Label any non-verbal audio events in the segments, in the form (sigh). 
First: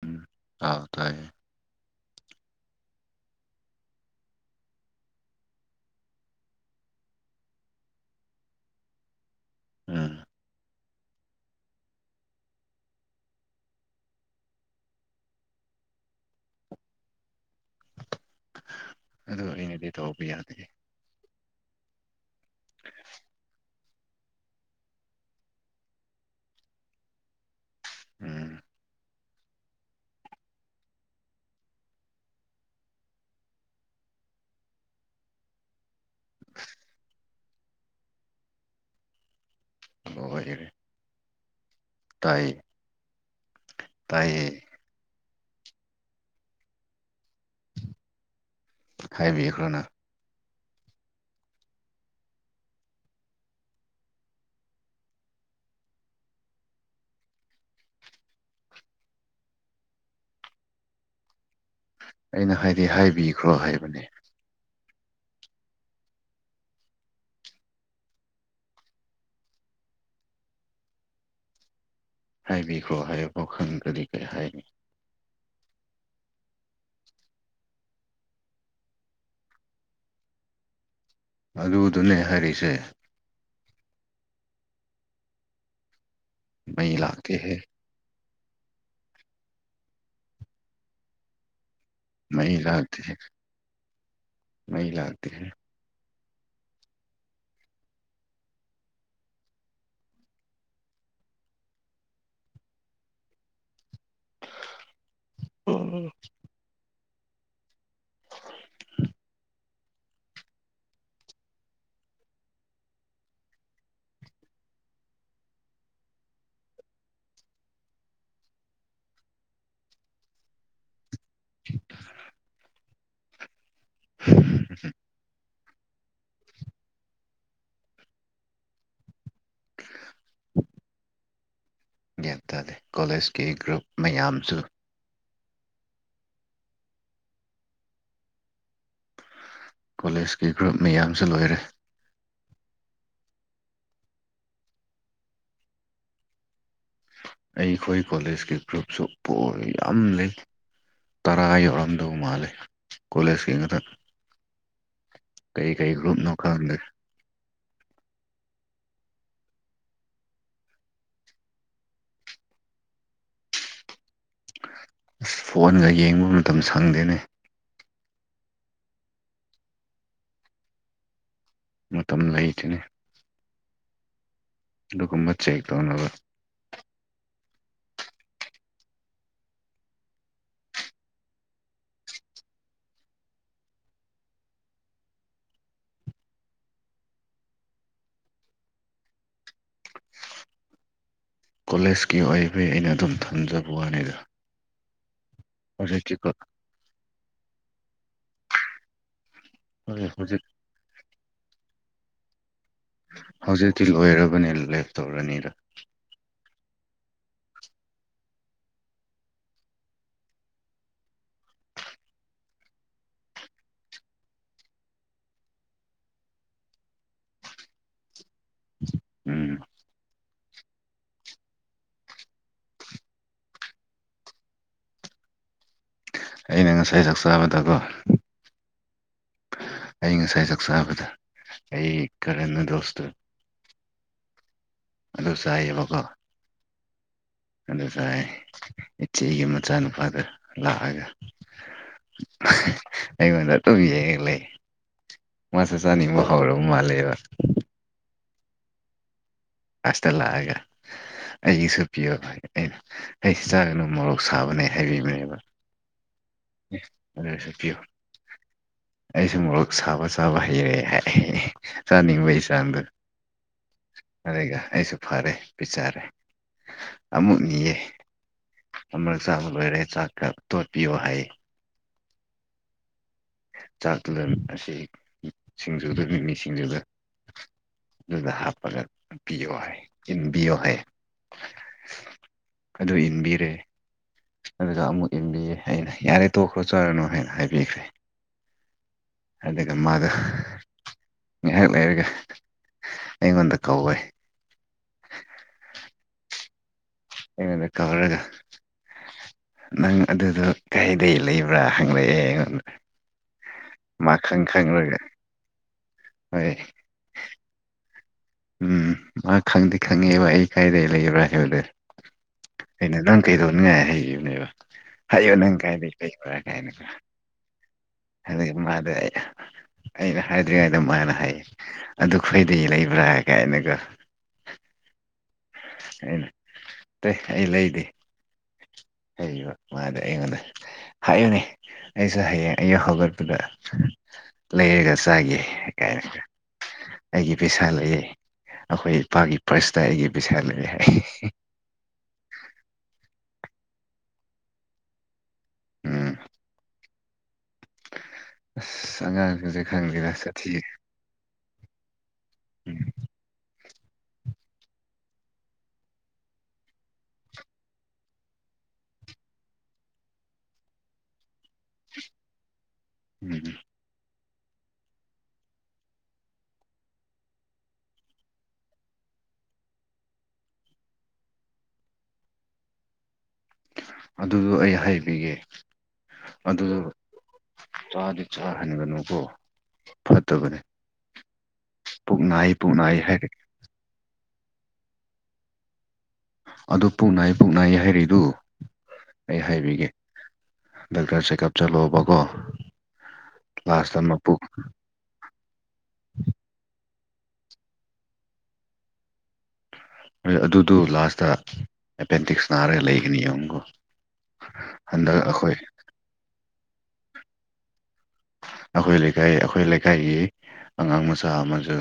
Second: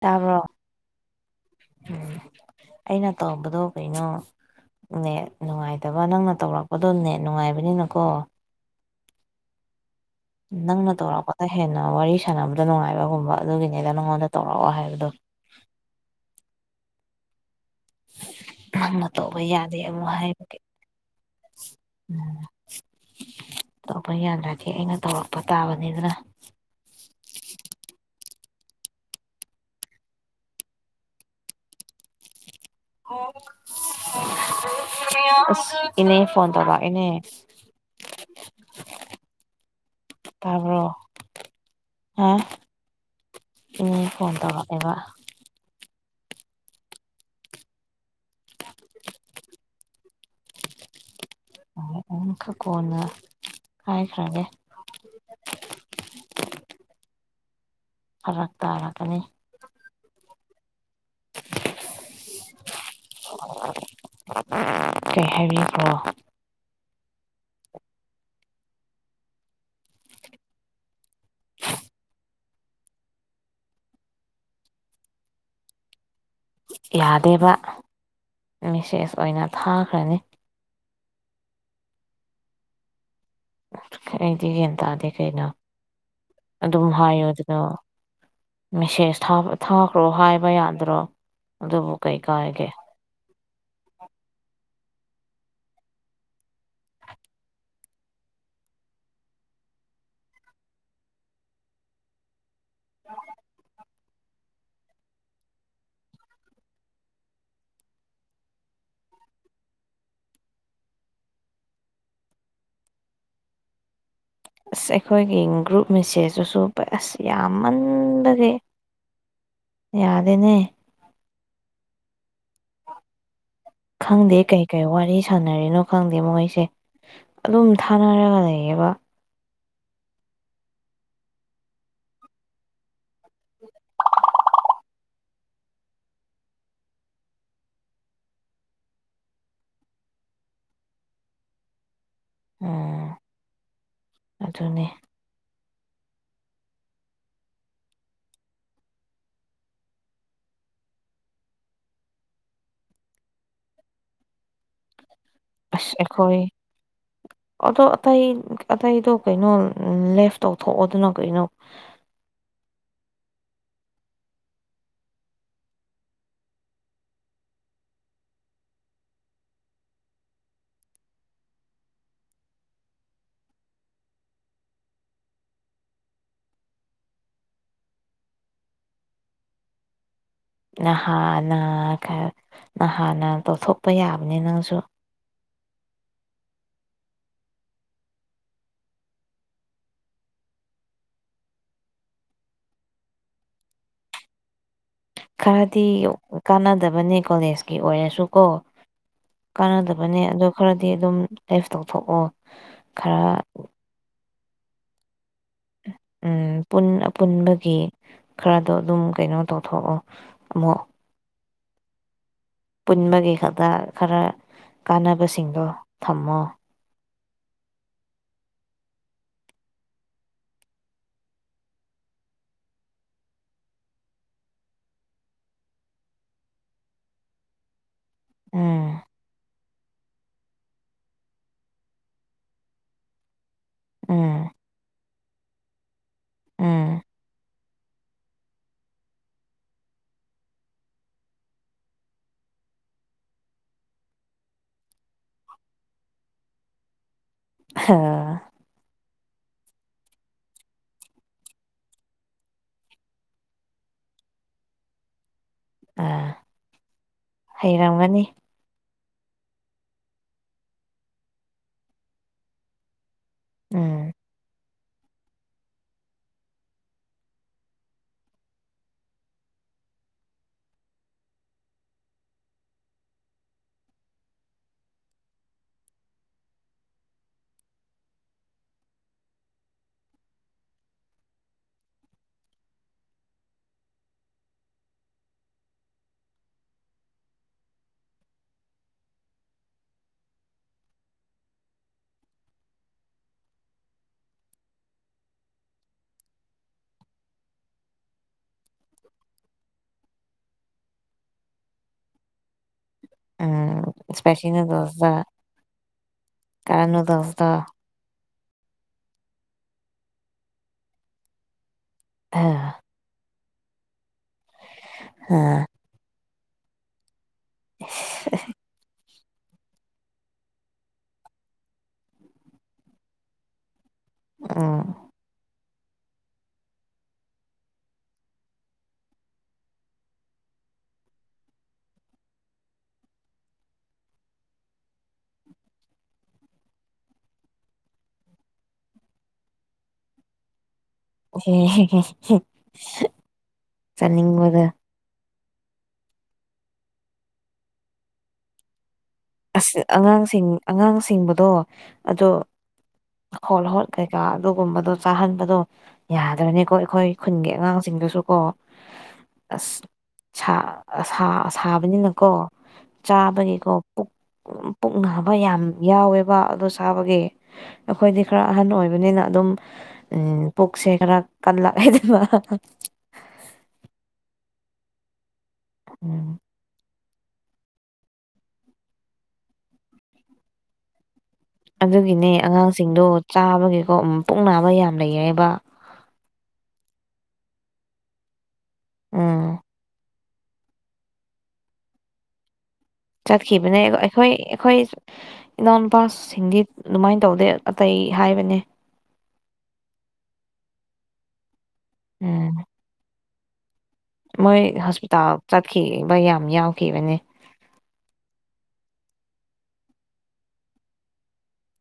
ꯇꯥꯕ꯭ꯔꯣ ꯑꯥ ꯇꯥꯏꯌꯦ ꯎꯝ ꯑꯩꯅ ꯇꯧꯕꯗꯣ ꯀꯩꯅꯣ ꯅꯦ ꯅꯨꯡꯉꯥꯏꯇꯕ ꯅꯪꯅ ꯇꯧꯔꯛꯄꯗꯣ ꯅꯦꯠ ꯅꯨꯡꯉꯥꯏꯕꯅꯤꯅꯀꯣ ꯎꯝ ꯅꯪꯅ ꯇꯧꯔꯛꯄꯗ ꯍꯦꯟꯅ ꯋꯥꯔꯤ ꯁꯥꯟꯅꯕꯗꯣ ꯅꯨꯡꯉꯥꯏꯕꯒꯨꯝꯕ ꯑꯗꯨꯒꯤꯅꯤꯗ ꯅꯪꯉꯣꯟꯗ ꯇꯧꯔꯛꯑꯣ ꯍꯥꯏꯕꯗꯣ ꯅꯪꯅ ꯇꯧꯕ ꯑꯗꯨ ꯌꯥꯗꯦ ꯑꯩꯅꯗꯤ ꯑꯃꯨꯛ ꯇꯧꯕ ꯌꯥꯗꯦ ꯍꯥꯏꯕꯒꯤ (unintelligible) ꯇꯧꯕ ꯌꯥꯟꯗ꯭ꯔꯗꯤ ꯑꯩꯅ ꯇꯧꯔꯛꯄ ꯇꯥꯕꯅꯤꯗꯅ ꯎꯝ ꯑ ꯏꯅꯦ (unintelligible) ꯐꯣꯟ ꯇꯧꯕ ꯏꯅꯦ ꯑꯣ ꯍꯣꯏꯔꯦ ꯇꯥꯕ꯭ꯔꯣ ꯍꯥ ꯎꯝ ꯐꯣꯟ ꯇꯥꯏꯌꯦ ꯇꯧꯔꯛꯑꯦꯕ ꯍꯥꯢꯕꯤꯌꯨꯔꯅ ꯑꯗꯨ ꯈꯔ ꯀꯣꯟꯅ ꯍꯥꯏꯈ꯭ꯔꯒꯦ ꯐꯔꯛ ꯇꯥꯔꯛꯀꯅꯤ ꯑꯩꯅ ꯍꯥꯏꯗꯤ ꯍꯥꯏꯕꯤꯈ꯭ꯔꯣ ꯍꯥꯏꯕꯅꯦ (unintelligible) ꯀꯩ ꯍꯥꯢꯕꯤꯈ꯭ꯔꯣ (unintelligible) ꯍꯥꯏꯕꯤꯈ꯭ꯔꯣ ꯍꯥꯏꯕꯐꯥꯎ ꯈꯪꯗ꯭ꯔꯗꯤ ꯀꯩ ꯍꯥꯏꯅꯤ ꯌꯥꯗꯦꯕ ꯃꯦꯁꯦꯁ ꯑꯣꯏꯅ ꯊꯥꯈ꯭ꯔꯅꯤ ꯑꯗꯨꯗꯨꯅꯦ ꯍꯥꯏꯔꯤꯁꯦ ꯑꯩꯗꯤ ꯒꯌꯥꯟ ꯇꯥꯗꯦ ꯀꯩꯅꯣ ꯑꯗꯨꯝ ꯃꯩ ꯍꯥꯏꯌꯣ ꯂꯥꯛꯇꯦꯍꯦ ꯑꯗꯨꯅ ꯃꯦꯁꯦꯁ ꯊꯥꯎ ꯊꯥꯈ꯭ꯔꯣ ꯍꯥꯏꯕ ꯌꯥꯗ꯭ꯔꯣ ꯑꯗꯨꯕꯨ ꯀꯩ ꯃꯩ ꯀꯥꯏꯒꯦ ꯂꯥꯛꯗꯦ ꯃꯩ ꯂꯥꯛꯇꯦ (inaudible) ꯍ ꯑꯣ ꯑꯁ ꯑꯩꯈꯣꯏꯒꯤ ꯒ꯭ꯔꯨꯞ ꯃꯤꯁꯦꯖꯁꯨꯁꯨ ꯑꯁ ꯌꯥꯝꯃꯟꯕꯒꯤ ꯌꯥꯗꯦꯅꯦ (unintelligible) ꯈꯪꯗꯦ ꯀꯩ ꯀꯩ ꯋꯥꯔꯤ ꯁꯥꯟꯅ ꯁꯅꯔꯤꯅꯣ ꯈꯪꯗꯦ ꯃꯣꯏꯁꯦ ꯑꯗꯨꯝ ꯊꯥꯅꯔꯒ ꯂꯩꯌꯦꯕ (unintelligible) ꯒ꯭ꯌꯥꯟ ꯇꯥꯗꯦ ꯀꯣꯂꯦꯖꯀꯤ ꯒ꯭ꯔꯨꯞ ꯃꯌꯥꯝꯁꯨ ꯀꯣꯂꯦꯖꯀꯤ ꯒ꯭ꯔꯨꯞ ꯃꯌꯥꯝꯁꯨ ꯂꯣꯏꯔꯦ ꯎꯝ ꯑꯗꯨꯅꯦ ꯑꯩꯈꯣꯏ ꯀꯣꯂꯦꯖꯀꯤ ꯒ꯭ꯔꯨꯞꯁꯨ ꯄꯣꯟ ꯌꯥꯝ ꯂꯩ ꯇꯔꯥ ꯌꯧꯔꯝꯗꯧ ꯃꯥꯜꯂꯦ ꯀꯣꯂꯦꯖ ꯀꯤꯉꯥꯛꯇ ꯑꯁ ꯒ꯭ꯔꯨꯞꯅꯣ ꯑꯩꯈꯣꯏ ꯈꯪꯗꯦ ꯑꯗꯣ ꯑꯇꯩ ꯑꯇꯩꯗꯣ ꯀꯩꯅꯣ ꯎꯝ ꯂꯦꯐ ꯇꯧꯊꯣꯛꯑꯣ ꯑꯗꯨꯅ ꯀꯩꯅꯣ ꯑꯁ ꯐꯣꯟꯒ ꯌꯦꯡꯕ ꯃꯇꯝ ꯁꯪꯗꯦꯅꯦ ꯃꯇꯝ ꯂꯩꯗꯨꯅꯤ ꯑꯗꯨꯒꯨꯝꯕ ꯆꯦꯛ ꯇꯧꯅꯕ ꯅꯍꯥꯟꯅ ꯈꯔ ꯅꯍꯥꯟꯅ ꯇꯧꯊꯣꯛꯄ ꯌꯥꯕꯅꯤ ꯅꯪꯁꯨ ꯀꯣꯂꯦꯖꯀꯤ ꯑꯣꯏꯕꯒꯤ ꯑꯩꯅ ꯑꯗꯨꯝ ꯊꯝꯖꯕ ꯋꯥꯅꯤꯗ ꯈꯔꯗꯤ ꯍꯧꯖꯤꯛꯇꯤ ꯀꯣ ꯀꯥꯟꯅꯗꯕꯅꯦ ꯀꯣꯂꯦꯖꯀꯤ ꯑꯣꯏꯔꯁꯨꯀꯣ ꯍꯣꯏ ꯀꯥꯟꯅꯗꯕꯅꯦ ꯍꯧꯖꯤꯛ ꯑꯗ ꯈꯔꯗꯤ ꯑꯗꯨꯝ ꯂꯦꯐ ꯇꯧꯊꯣꯛꯑꯣ ꯈꯔ ꯁꯇꯤꯜ ꯑꯣꯏꯔꯕꯅꯦ ꯂꯦꯞ ꯇꯧꯔꯅꯤꯗ ꯎ ꯑꯄꯨꯟꯕꯒꯤ ꯈꯔꯗꯣ ꯑꯗꯨꯝ ꯀꯩꯅꯣ ꯇꯧꯊꯣꯔꯛꯑꯣ ꯑꯃꯨꯛ ꯄꯨꯟꯕꯒꯤ ꯈꯛꯇ ꯈꯔ ꯀꯥꯟꯅꯕꯁꯤꯡꯗꯣ ꯊꯝꯃꯣ ꯎꯝ ꯑꯩꯅ ꯉꯁꯥꯏ ꯆꯥꯛꯆꯥꯕꯗꯀꯣ ꯎꯝ ꯑꯩ ꯉꯁꯥꯏ ꯆꯥꯛ ꯆꯥꯕꯗ ꯑꯩ ꯀꯔꯟꯅ ꯗꯣꯁꯇꯣ ꯎꯝ ꯑꯗꯨ ꯁꯥꯏꯌꯦꯕꯀꯣ ꯎꯝ ꯑꯗꯨ ꯇꯥꯏ ꯏꯆꯦꯒꯤ ꯃꯆꯥꯅꯨꯄꯥꯒ ꯂꯥꯛꯑꯒ ꯑꯩꯉꯣꯟꯗ ꯇꯧꯕꯕꯤꯒꯦꯛ ꯂꯩ (unintelligible) ꯃꯥꯁ ꯆꯥꯅꯤꯡꯕ ꯍꯧꯥꯎꯔ ꯃꯥꯜꯂꯦꯕ ꯍꯥ ꯑꯁꯇ ꯂꯥꯛꯑꯥꯒꯥ ꯑꯩꯒꯤꯁꯨ ꯄꯤꯌꯣ ꯑꯩꯁꯨ ꯆꯥꯒꯅꯨ ꯃꯣꯔꯣꯛ ꯁꯥꯕꯅꯦ ꯍꯥꯏꯕꯤꯕ ꯑꯩꯅꯥ ꯑꯥ ꯁ ꯄꯌꯣ ꯍꯩꯔꯝꯒꯅꯤ ꯑꯩꯁꯨ ꯃꯣꯔꯣꯛ ꯁꯥꯕ ꯆꯕ ꯍꯩꯔꯦ ꯍꯥꯏ ꯆꯥꯅꯤꯡꯕꯒꯤ ꯆꯥꯡꯗ ꯎꯝ ꯑꯗꯨꯒ ꯑꯩꯁꯨ ꯐꯔꯦ ꯄꯤꯖꯔꯦ ꯑꯃꯨꯛ ꯅꯤꯌꯦ ꯑꯃꯛ ꯆꯥꯛꯕ ꯂꯣꯏꯔꯦ ꯆꯥꯛꯀ ꯇꯣꯠꯄꯤꯌꯣ ꯍꯥꯏꯌꯦ ꯆꯥꯛ ꯇꯨꯂꯟ ꯑꯁꯤ ꯁꯤꯡꯖꯨꯗꯅꯤ ꯁꯤꯡꯖꯨꯗ ꯑꯗꯨꯗ ꯍꯥꯞꯄꯒꯄꯤꯌꯣ ꯍꯥꯏ ꯆꯤꯟꯕꯤꯌꯣ ꯍꯥꯏ ꯑꯗꯨ ꯏꯟꯕꯤꯔꯦ ꯑꯗꯨꯒ ꯑꯃꯨꯛ ꯏꯟꯕꯤꯌꯦ ꯑꯩꯅ ꯌꯥꯔꯦ ꯇꯣꯛꯈ꯭ꯔꯣ ꯆꯥꯔꯅ ꯍꯥꯏꯅ ꯍꯥꯏꯕꯤꯈ꯭ꯔꯦ ꯑꯗꯨꯒ ꯃꯥꯗꯣ ꯉꯥꯏꯍꯥꯛ ꯂꯩꯔꯒꯦ ꯑꯩꯉꯣꯟꯗ ꯀꯧꯏ ꯑꯩꯉꯣꯟꯗ ꯀꯧꯔꯒ ꯅꯪ ꯑꯗꯨꯗꯣ ꯀꯩꯗꯒꯤꯩ ꯂꯩꯕ꯭ꯔꯥ ꯍꯪꯂꯛꯑꯦ ꯑꯩꯉꯣꯟꯗ ꯎꯝ ꯃꯈꯪ ꯏꯁꯄꯦꯁꯤ ꯈꯪꯔꯒ ꯍꯣꯏ ꯀꯥꯅꯨꯗꯧꯗ (unintelligible) ꯎꯝ ꯃꯥ ꯈꯪꯗꯦ ꯈꯪꯉꯦꯕ ꯑꯩ ꯀꯥꯏꯗ ꯂꯩꯕ꯭ꯔꯥ ꯍꯥꯏꯕꯗꯨꯣ ꯑ ꯑꯩꯅ ꯅꯪ ꯀꯩꯗꯧꯅꯤꯡꯉꯥꯏ ꯍꯩꯈꯤꯕꯅꯦꯕ ꯍꯥꯏꯌꯣ ꯅꯪ ꯑꯥ ꯀꯥꯏ ꯀꯥ ꯀꯥꯏꯅ ꯑꯗꯨ ꯃꯥꯗ ꯑꯩꯅ ꯍꯥꯏꯗ꯭ꯔꯤꯉꯩꯗ ꯃꯥꯅ ꯍꯥꯏꯌꯦ ꯑꯗꯨ ꯈꯣꯏꯗꯤ ꯂꯩꯕ꯭ꯔꯥ ꯀꯥꯏꯅꯒ ꯑꯥ ꯑꯩꯅ ꯇꯇꯩ ꯑꯩ ꯂꯩꯗꯤ ꯍꯕ ꯃꯥꯗꯦ ꯑꯩꯉꯣꯟꯗ ꯍꯥꯏꯌꯨꯅꯦ ꯑꯩꯁꯨ ꯍꯌꯦꯡ ꯑꯩ ꯍꯧꯒꯠꯄꯗ ꯂꯩꯔꯒ ꯆꯥꯒꯦ ꯀꯥꯏꯅ ꯑꯩꯒꯤ ꯄꯩꯁꯥ ꯂꯩꯑꯦ ꯑꯩꯈꯣꯏ ꯏꯄꯥꯒꯤ ꯄꯥꯔꯁꯇ ꯑꯩꯒꯤ ꯄꯩꯁꯥ ꯂꯩꯑꯦ ꯍꯥꯏ ꯆꯠꯅꯤꯡꯕꯗ ꯎꯝ ꯑ ꯑꯉꯥꯡ ꯑ ꯑꯉꯥꯡꯁꯤꯡ ꯑꯉꯥꯡꯁꯤꯡꯕꯗꯣ ꯑꯗꯣ ꯎꯝ ꯍꯣꯠ ꯍꯣꯠ ꯀꯩꯀꯥ ꯑꯗꯨꯒꯨꯝꯕꯗꯣ ꯆꯥꯍꯟꯕꯗꯣ ꯌꯥꯗꯕꯅꯤꯀꯣ ꯑꯩꯈꯣꯏ ꯈꯨꯟꯒꯤ ꯑꯉꯥꯡꯁꯤꯡꯗꯨꯁꯨꯀꯣ ꯑꯁ ꯁꯥꯕꯅꯤꯅꯀꯣ ꯎꯝ ꯆꯥꯕꯒꯤꯀꯣ ꯄꯨꯛꯅꯕ ꯌꯥꯝ ꯌꯥꯎꯋꯦꯕ ꯑꯗꯨ ꯁꯥꯕꯒꯤ ꯑꯩꯈꯣꯏꯗꯤ ꯈꯔ ꯑꯍꯟ ꯑꯣꯏꯕꯅꯤꯅ ꯑꯗꯨꯝ ꯎꯝ ꯄꯨꯛꯁꯦ ꯈꯔ ꯀꯜꯂꯛꯗꯕ ꯑꯗꯨꯗꯣ ꯑꯩ ꯍꯥꯏꯕꯤꯒꯦ ꯎꯝ ꯑꯗꯨ ꯆꯥꯗꯤ ꯆꯥꯍꯟꯒꯅꯨꯀꯣ ꯐꯠꯇꯕꯅꯤ ꯑꯗꯨꯒꯤꯅꯦ ꯑꯉꯥꯡꯁꯤꯡꯗꯣ ꯆꯥꯕꯒꯤꯀꯣ ꯄꯨꯛ ꯅꯥꯕ ꯌꯥꯝ ꯂꯩꯌꯦꯕ ꯑꯗꯨ ꯄꯣꯛꯅꯥꯏ ꯄꯨꯛꯅꯥꯏ ꯍꯥꯏꯔꯤꯛꯏꯗꯨ ꯑꯩ ꯎꯝ ꯍꯥꯏꯕꯤꯒꯦ ꯗꯣꯛꯇꯔ ꯆꯦꯛꯀꯑꯞ ꯆꯂꯣꯕꯒꯣ ꯆꯠꯈꯤꯕꯅꯦ ꯑꯩꯈꯣꯏ ꯑꯩꯈꯣꯏ ꯏꯅꯥꯎꯄꯥꯁꯤꯡꯗꯤ ꯑꯗꯨꯃꯥꯏꯅ ꯇꯧꯗꯦ ꯑꯇꯩ ꯍꯥꯏꯕꯅꯦ ꯑꯗꯨꯗꯨ ꯂꯥꯁꯇ ꯑꯦꯄꯦꯟꯗꯤꯛꯁ ꯎꯝ ꯅꯥꯔꯒ ꯂꯩꯒꯅꯤ ꯌꯦꯡꯉꯨꯀꯣ ꯃꯣꯏ ꯍꯟꯗꯛ ꯍꯣꯁꯄꯤꯇꯥꯜ ꯑꯩꯈꯣꯏ ꯆꯠꯈꯤꯕ ꯌꯥꯝ ꯌꯥꯎꯈꯤꯕꯅꯦ ꯑꯩꯈꯣꯏ ꯂꯩꯀꯥꯏ ꯑꯩꯈꯣꯏ ꯂꯩꯀꯥꯏꯒꯤ ꯑꯉꯥꯡ ꯃꯆꯥ ꯑꯃꯁꯨ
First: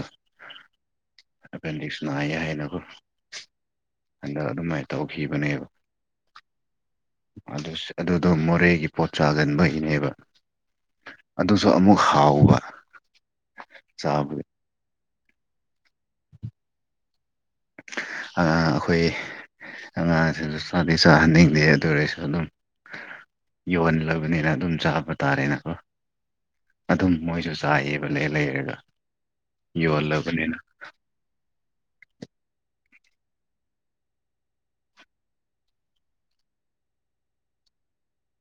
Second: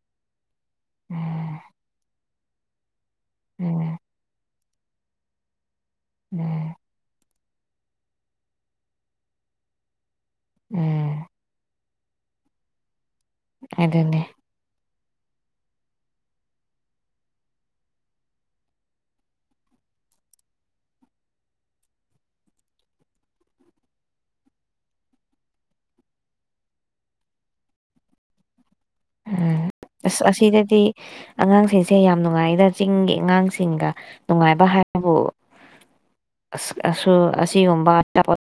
ꯎꯝ ꯑꯄꯦꯟꯗꯤꯛꯁꯅꯏ ꯍꯥꯏꯅꯈ ꯎꯝ ꯑ ꯑ ꯑꯗꯨ ꯇꯧꯈꯤꯕꯅꯦꯕ ꯎꯝ ꯑꯗꯨꯗꯣ ꯃꯣꯔꯦꯒꯤ ꯄꯣꯠ ꯆꯥꯒꯟꯕꯒꯤꯅꯦꯕ ꯎꯝ ꯑꯗꯨꯁꯨ ꯑꯃꯨꯛ ꯍꯥꯎꯕ ꯑꯗꯨꯗꯅꯦ ꯆꯥꯕꯗ ꯑꯩꯈꯣꯏ ꯑꯉꯥꯡꯁꯤꯡꯁꯨ ꯆꯗꯤ ꯆꯥꯍꯟꯅꯤꯡꯗꯦ ꯑꯗꯨ ꯑꯣꯏꯔꯁꯨ ꯑꯗꯨꯝ ꯌꯣꯍꯜꯂꯕꯅꯤꯅ ꯑꯗꯨꯝ ꯆꯥꯕ ꯇꯥꯔꯦꯅꯀꯣ ꯑꯗꯨꯝ ꯃꯣꯏꯁꯨ ꯆꯥꯏꯌꯦꯕ ꯂꯩ ꯂꯩꯔꯒ ꯎꯝ ꯌꯣꯜꯂꯕꯅꯤꯅ ꯑꯁꯤꯗꯗꯤ ꯑꯉꯥꯡꯁꯤꯡꯁꯦ ꯌꯥꯝ ꯅꯨꯡꯉꯥꯏꯗ ꯆꯤꯡꯒꯤ ꯑꯉꯥꯡꯁꯤꯡꯒ ꯅꯨꯡꯉꯥꯏꯕ ꯍꯥꯏꯕꯕꯨ ꯑꯁ ꯑ ꯑꯁꯤꯒꯨꯝꯕ ꯑꯆꯥꯄꯣ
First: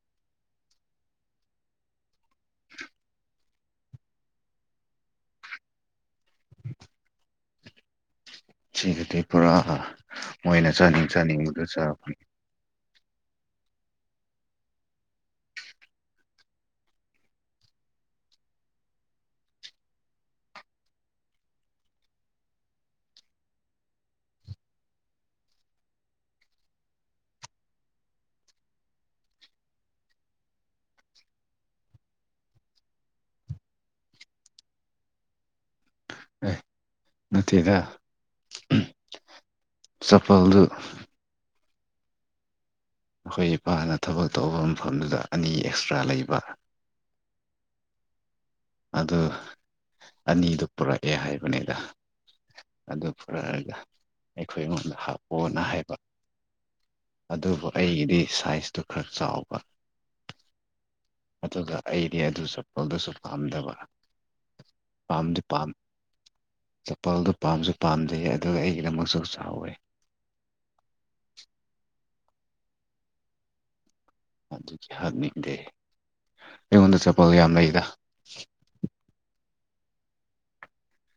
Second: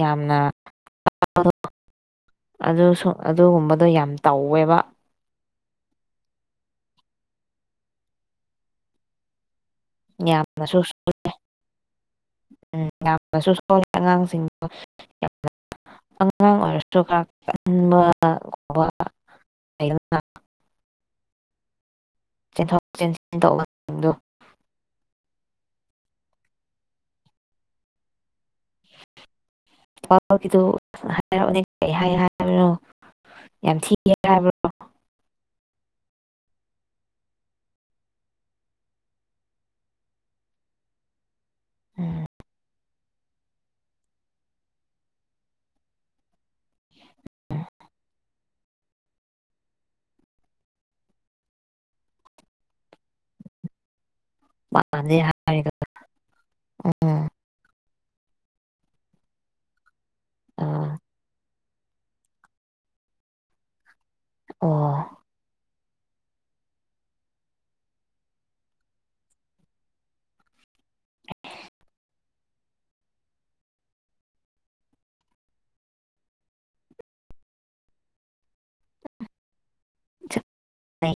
ꯌꯥꯝꯅ ꯑ ꯑꯗꯨꯁꯨ ꯑꯗꯨꯒꯨꯝꯕꯗꯣ ꯌꯥꯝ ꯇꯧꯋꯦꯕ ꯁꯤꯒꯤꯗꯤ ꯄꯨꯔꯥ ꯃꯣꯏꯅ ꯌꯥꯝꯅꯁꯨ ꯆꯥꯅꯤꯡ ꯆꯥꯅꯤꯡꯕꯗ ꯆꯥꯛꯄꯅꯤ ꯎꯝ ꯌꯥꯝꯅꯁꯨ ꯁꯣꯜꯂꯤꯦ ꯑꯉꯥꯡꯁꯤꯡꯗꯣ ꯌꯥꯝꯅ ꯑꯉꯥꯡ ꯑꯣꯏꯔꯁꯨꯥꯛ ꯀꯟꯕꯒꯨꯝꯕ ꯆꯦꯟꯊꯣꯛ ꯆꯦꯟꯁꯤꯟ ꯇꯧꯕꯁꯤꯡꯗꯣ ꯗꯨ ꯍꯥꯏꯅꯤ ꯀꯔꯤ ꯍꯥꯏ ꯍꯥꯏꯕꯅꯣ ꯌꯥꯝ ꯊꯤꯒꯦ ꯍꯥꯏꯕꯣ ꯑꯦ ꯅꯠꯇꯦꯗ ꯆꯄꯜꯗꯨ ꯎꯝ ꯑꯩꯈꯣꯏ ꯏꯄꯥꯅ ꯊꯕꯛ ꯇꯧꯕ ꯃꯐꯝꯗꯨꯗ ꯑꯅꯤ ꯑꯦꯛꯁꯇ꯭ꯔꯥ ꯂꯩꯕ ꯑꯗꯨ ꯑꯅꯤꯗꯨ ꯄꯨꯔꯛꯑꯦ ꯍꯥꯏꯕꯅꯤꯗ ꯑꯗꯨ ꯐꯔꯛꯑꯒ ꯑꯩꯈꯣꯏ ꯑꯩꯉꯣꯟꯗ ꯄꯥꯝꯗꯦ ꯍꯥꯞꯄꯣꯅ ꯍꯥꯏꯔꯒ ꯍꯥꯏꯕ ꯎꯝ ꯑꯗꯨꯕꯨ ꯑꯩꯒꯤꯗꯤ ꯁꯥꯏꯖꯇꯨ ꯈꯔ ꯆꯥꯎꯕ ꯑꯥ ꯑꯗꯨꯒ ꯑꯩꯗꯤ ꯑꯗꯨ ꯆꯄꯣꯜꯗꯨꯁꯨ ꯄꯥꯝꯗꯕ ꯑꯣ ꯄꯥꯝꯗꯤ ꯄꯥꯝ ꯆꯄꯜꯗꯨ ꯄꯥꯝꯁꯨ ꯄꯥꯝꯖꯩ ꯑꯗꯨꯒ ꯑꯩꯒꯤꯗꯃꯛꯁꯨ ꯆꯥꯎꯋꯦ ꯑꯗꯨꯗꯤ ꯍꯥꯏꯪꯅꯤꯡꯗꯦ ꯑꯩꯉꯣꯟꯗ ꯆꯄꯣꯜ ꯌꯥꯝ ꯂꯩꯗ ꯑ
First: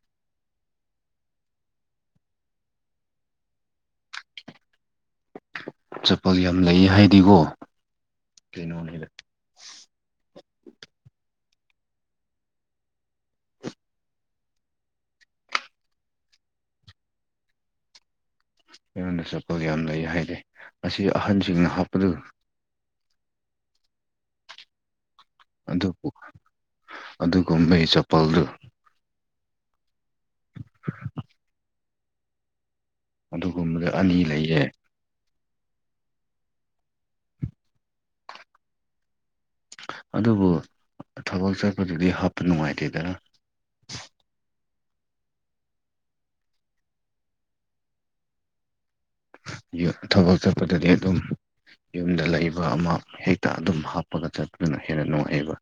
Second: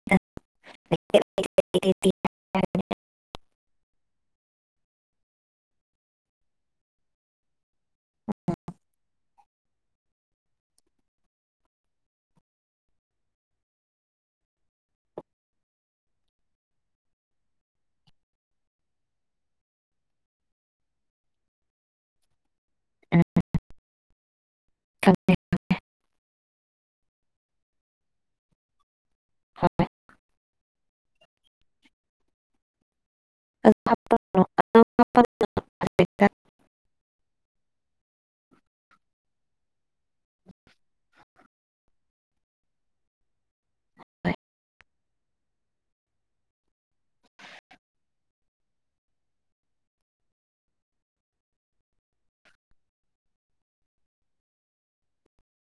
ꯆꯄꯜ ꯌꯥꯝ ꯂꯩ ꯍꯥꯏꯗꯤꯀꯣ ꯀꯩꯅꯣꯅꯤ ꯑꯩꯉꯣꯟꯗ ꯆꯠꯄꯒ ꯌꯥꯝ ꯂꯩ ꯍꯥꯏꯔꯦ ꯑꯁꯤ ꯑꯍꯟꯁꯤꯡꯅ ꯍꯥꯞꯄꯗ ꯊꯦ ꯑꯗꯨꯕꯨ ꯑꯗꯨꯒꯨꯝꯕꯒꯤ ꯆꯄꯜꯗꯨ ꯍ (unintelligible) (unintelligible) ꯑꯗꯨꯒ ꯑ ꯑꯅꯤ ꯂꯩꯔꯦ ꯑꯗꯨꯕꯨ ꯊꯕꯛ ꯆꯠꯄꯗꯨꯗꯤ ꯍꯥꯞꯄ ꯅꯨꯡꯉꯥꯏꯇꯦꯗꯅ ꯌ ꯊꯕꯛ ꯆꯠꯄꯗꯗꯤ ꯑꯗꯨꯝ ꯌꯨꯝꯗ ꯂꯩꯕ ꯑꯃ ꯍꯦꯛꯇ ꯑꯗꯨꯝ ꯍꯥꯞꯄꯒ ꯆꯠꯄꯗꯨꯅ ꯍꯦꯟꯅ ꯅꯨꯡꯉꯥꯏꯑꯦꯕ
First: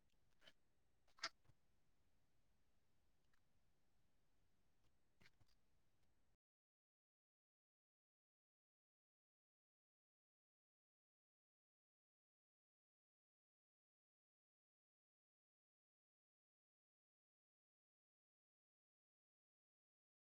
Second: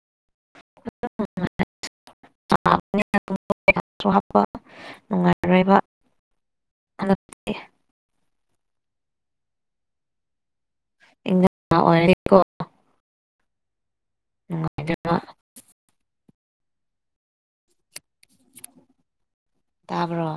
ꯍꯥꯄ ꯅꯨꯡꯉꯥꯏꯔꯣꯏꯕ ꯍꯟꯗꯛꯇꯤ ꯑꯣꯏꯔꯦꯀꯣ ꯎꯝ ꯇꯥꯕꯣ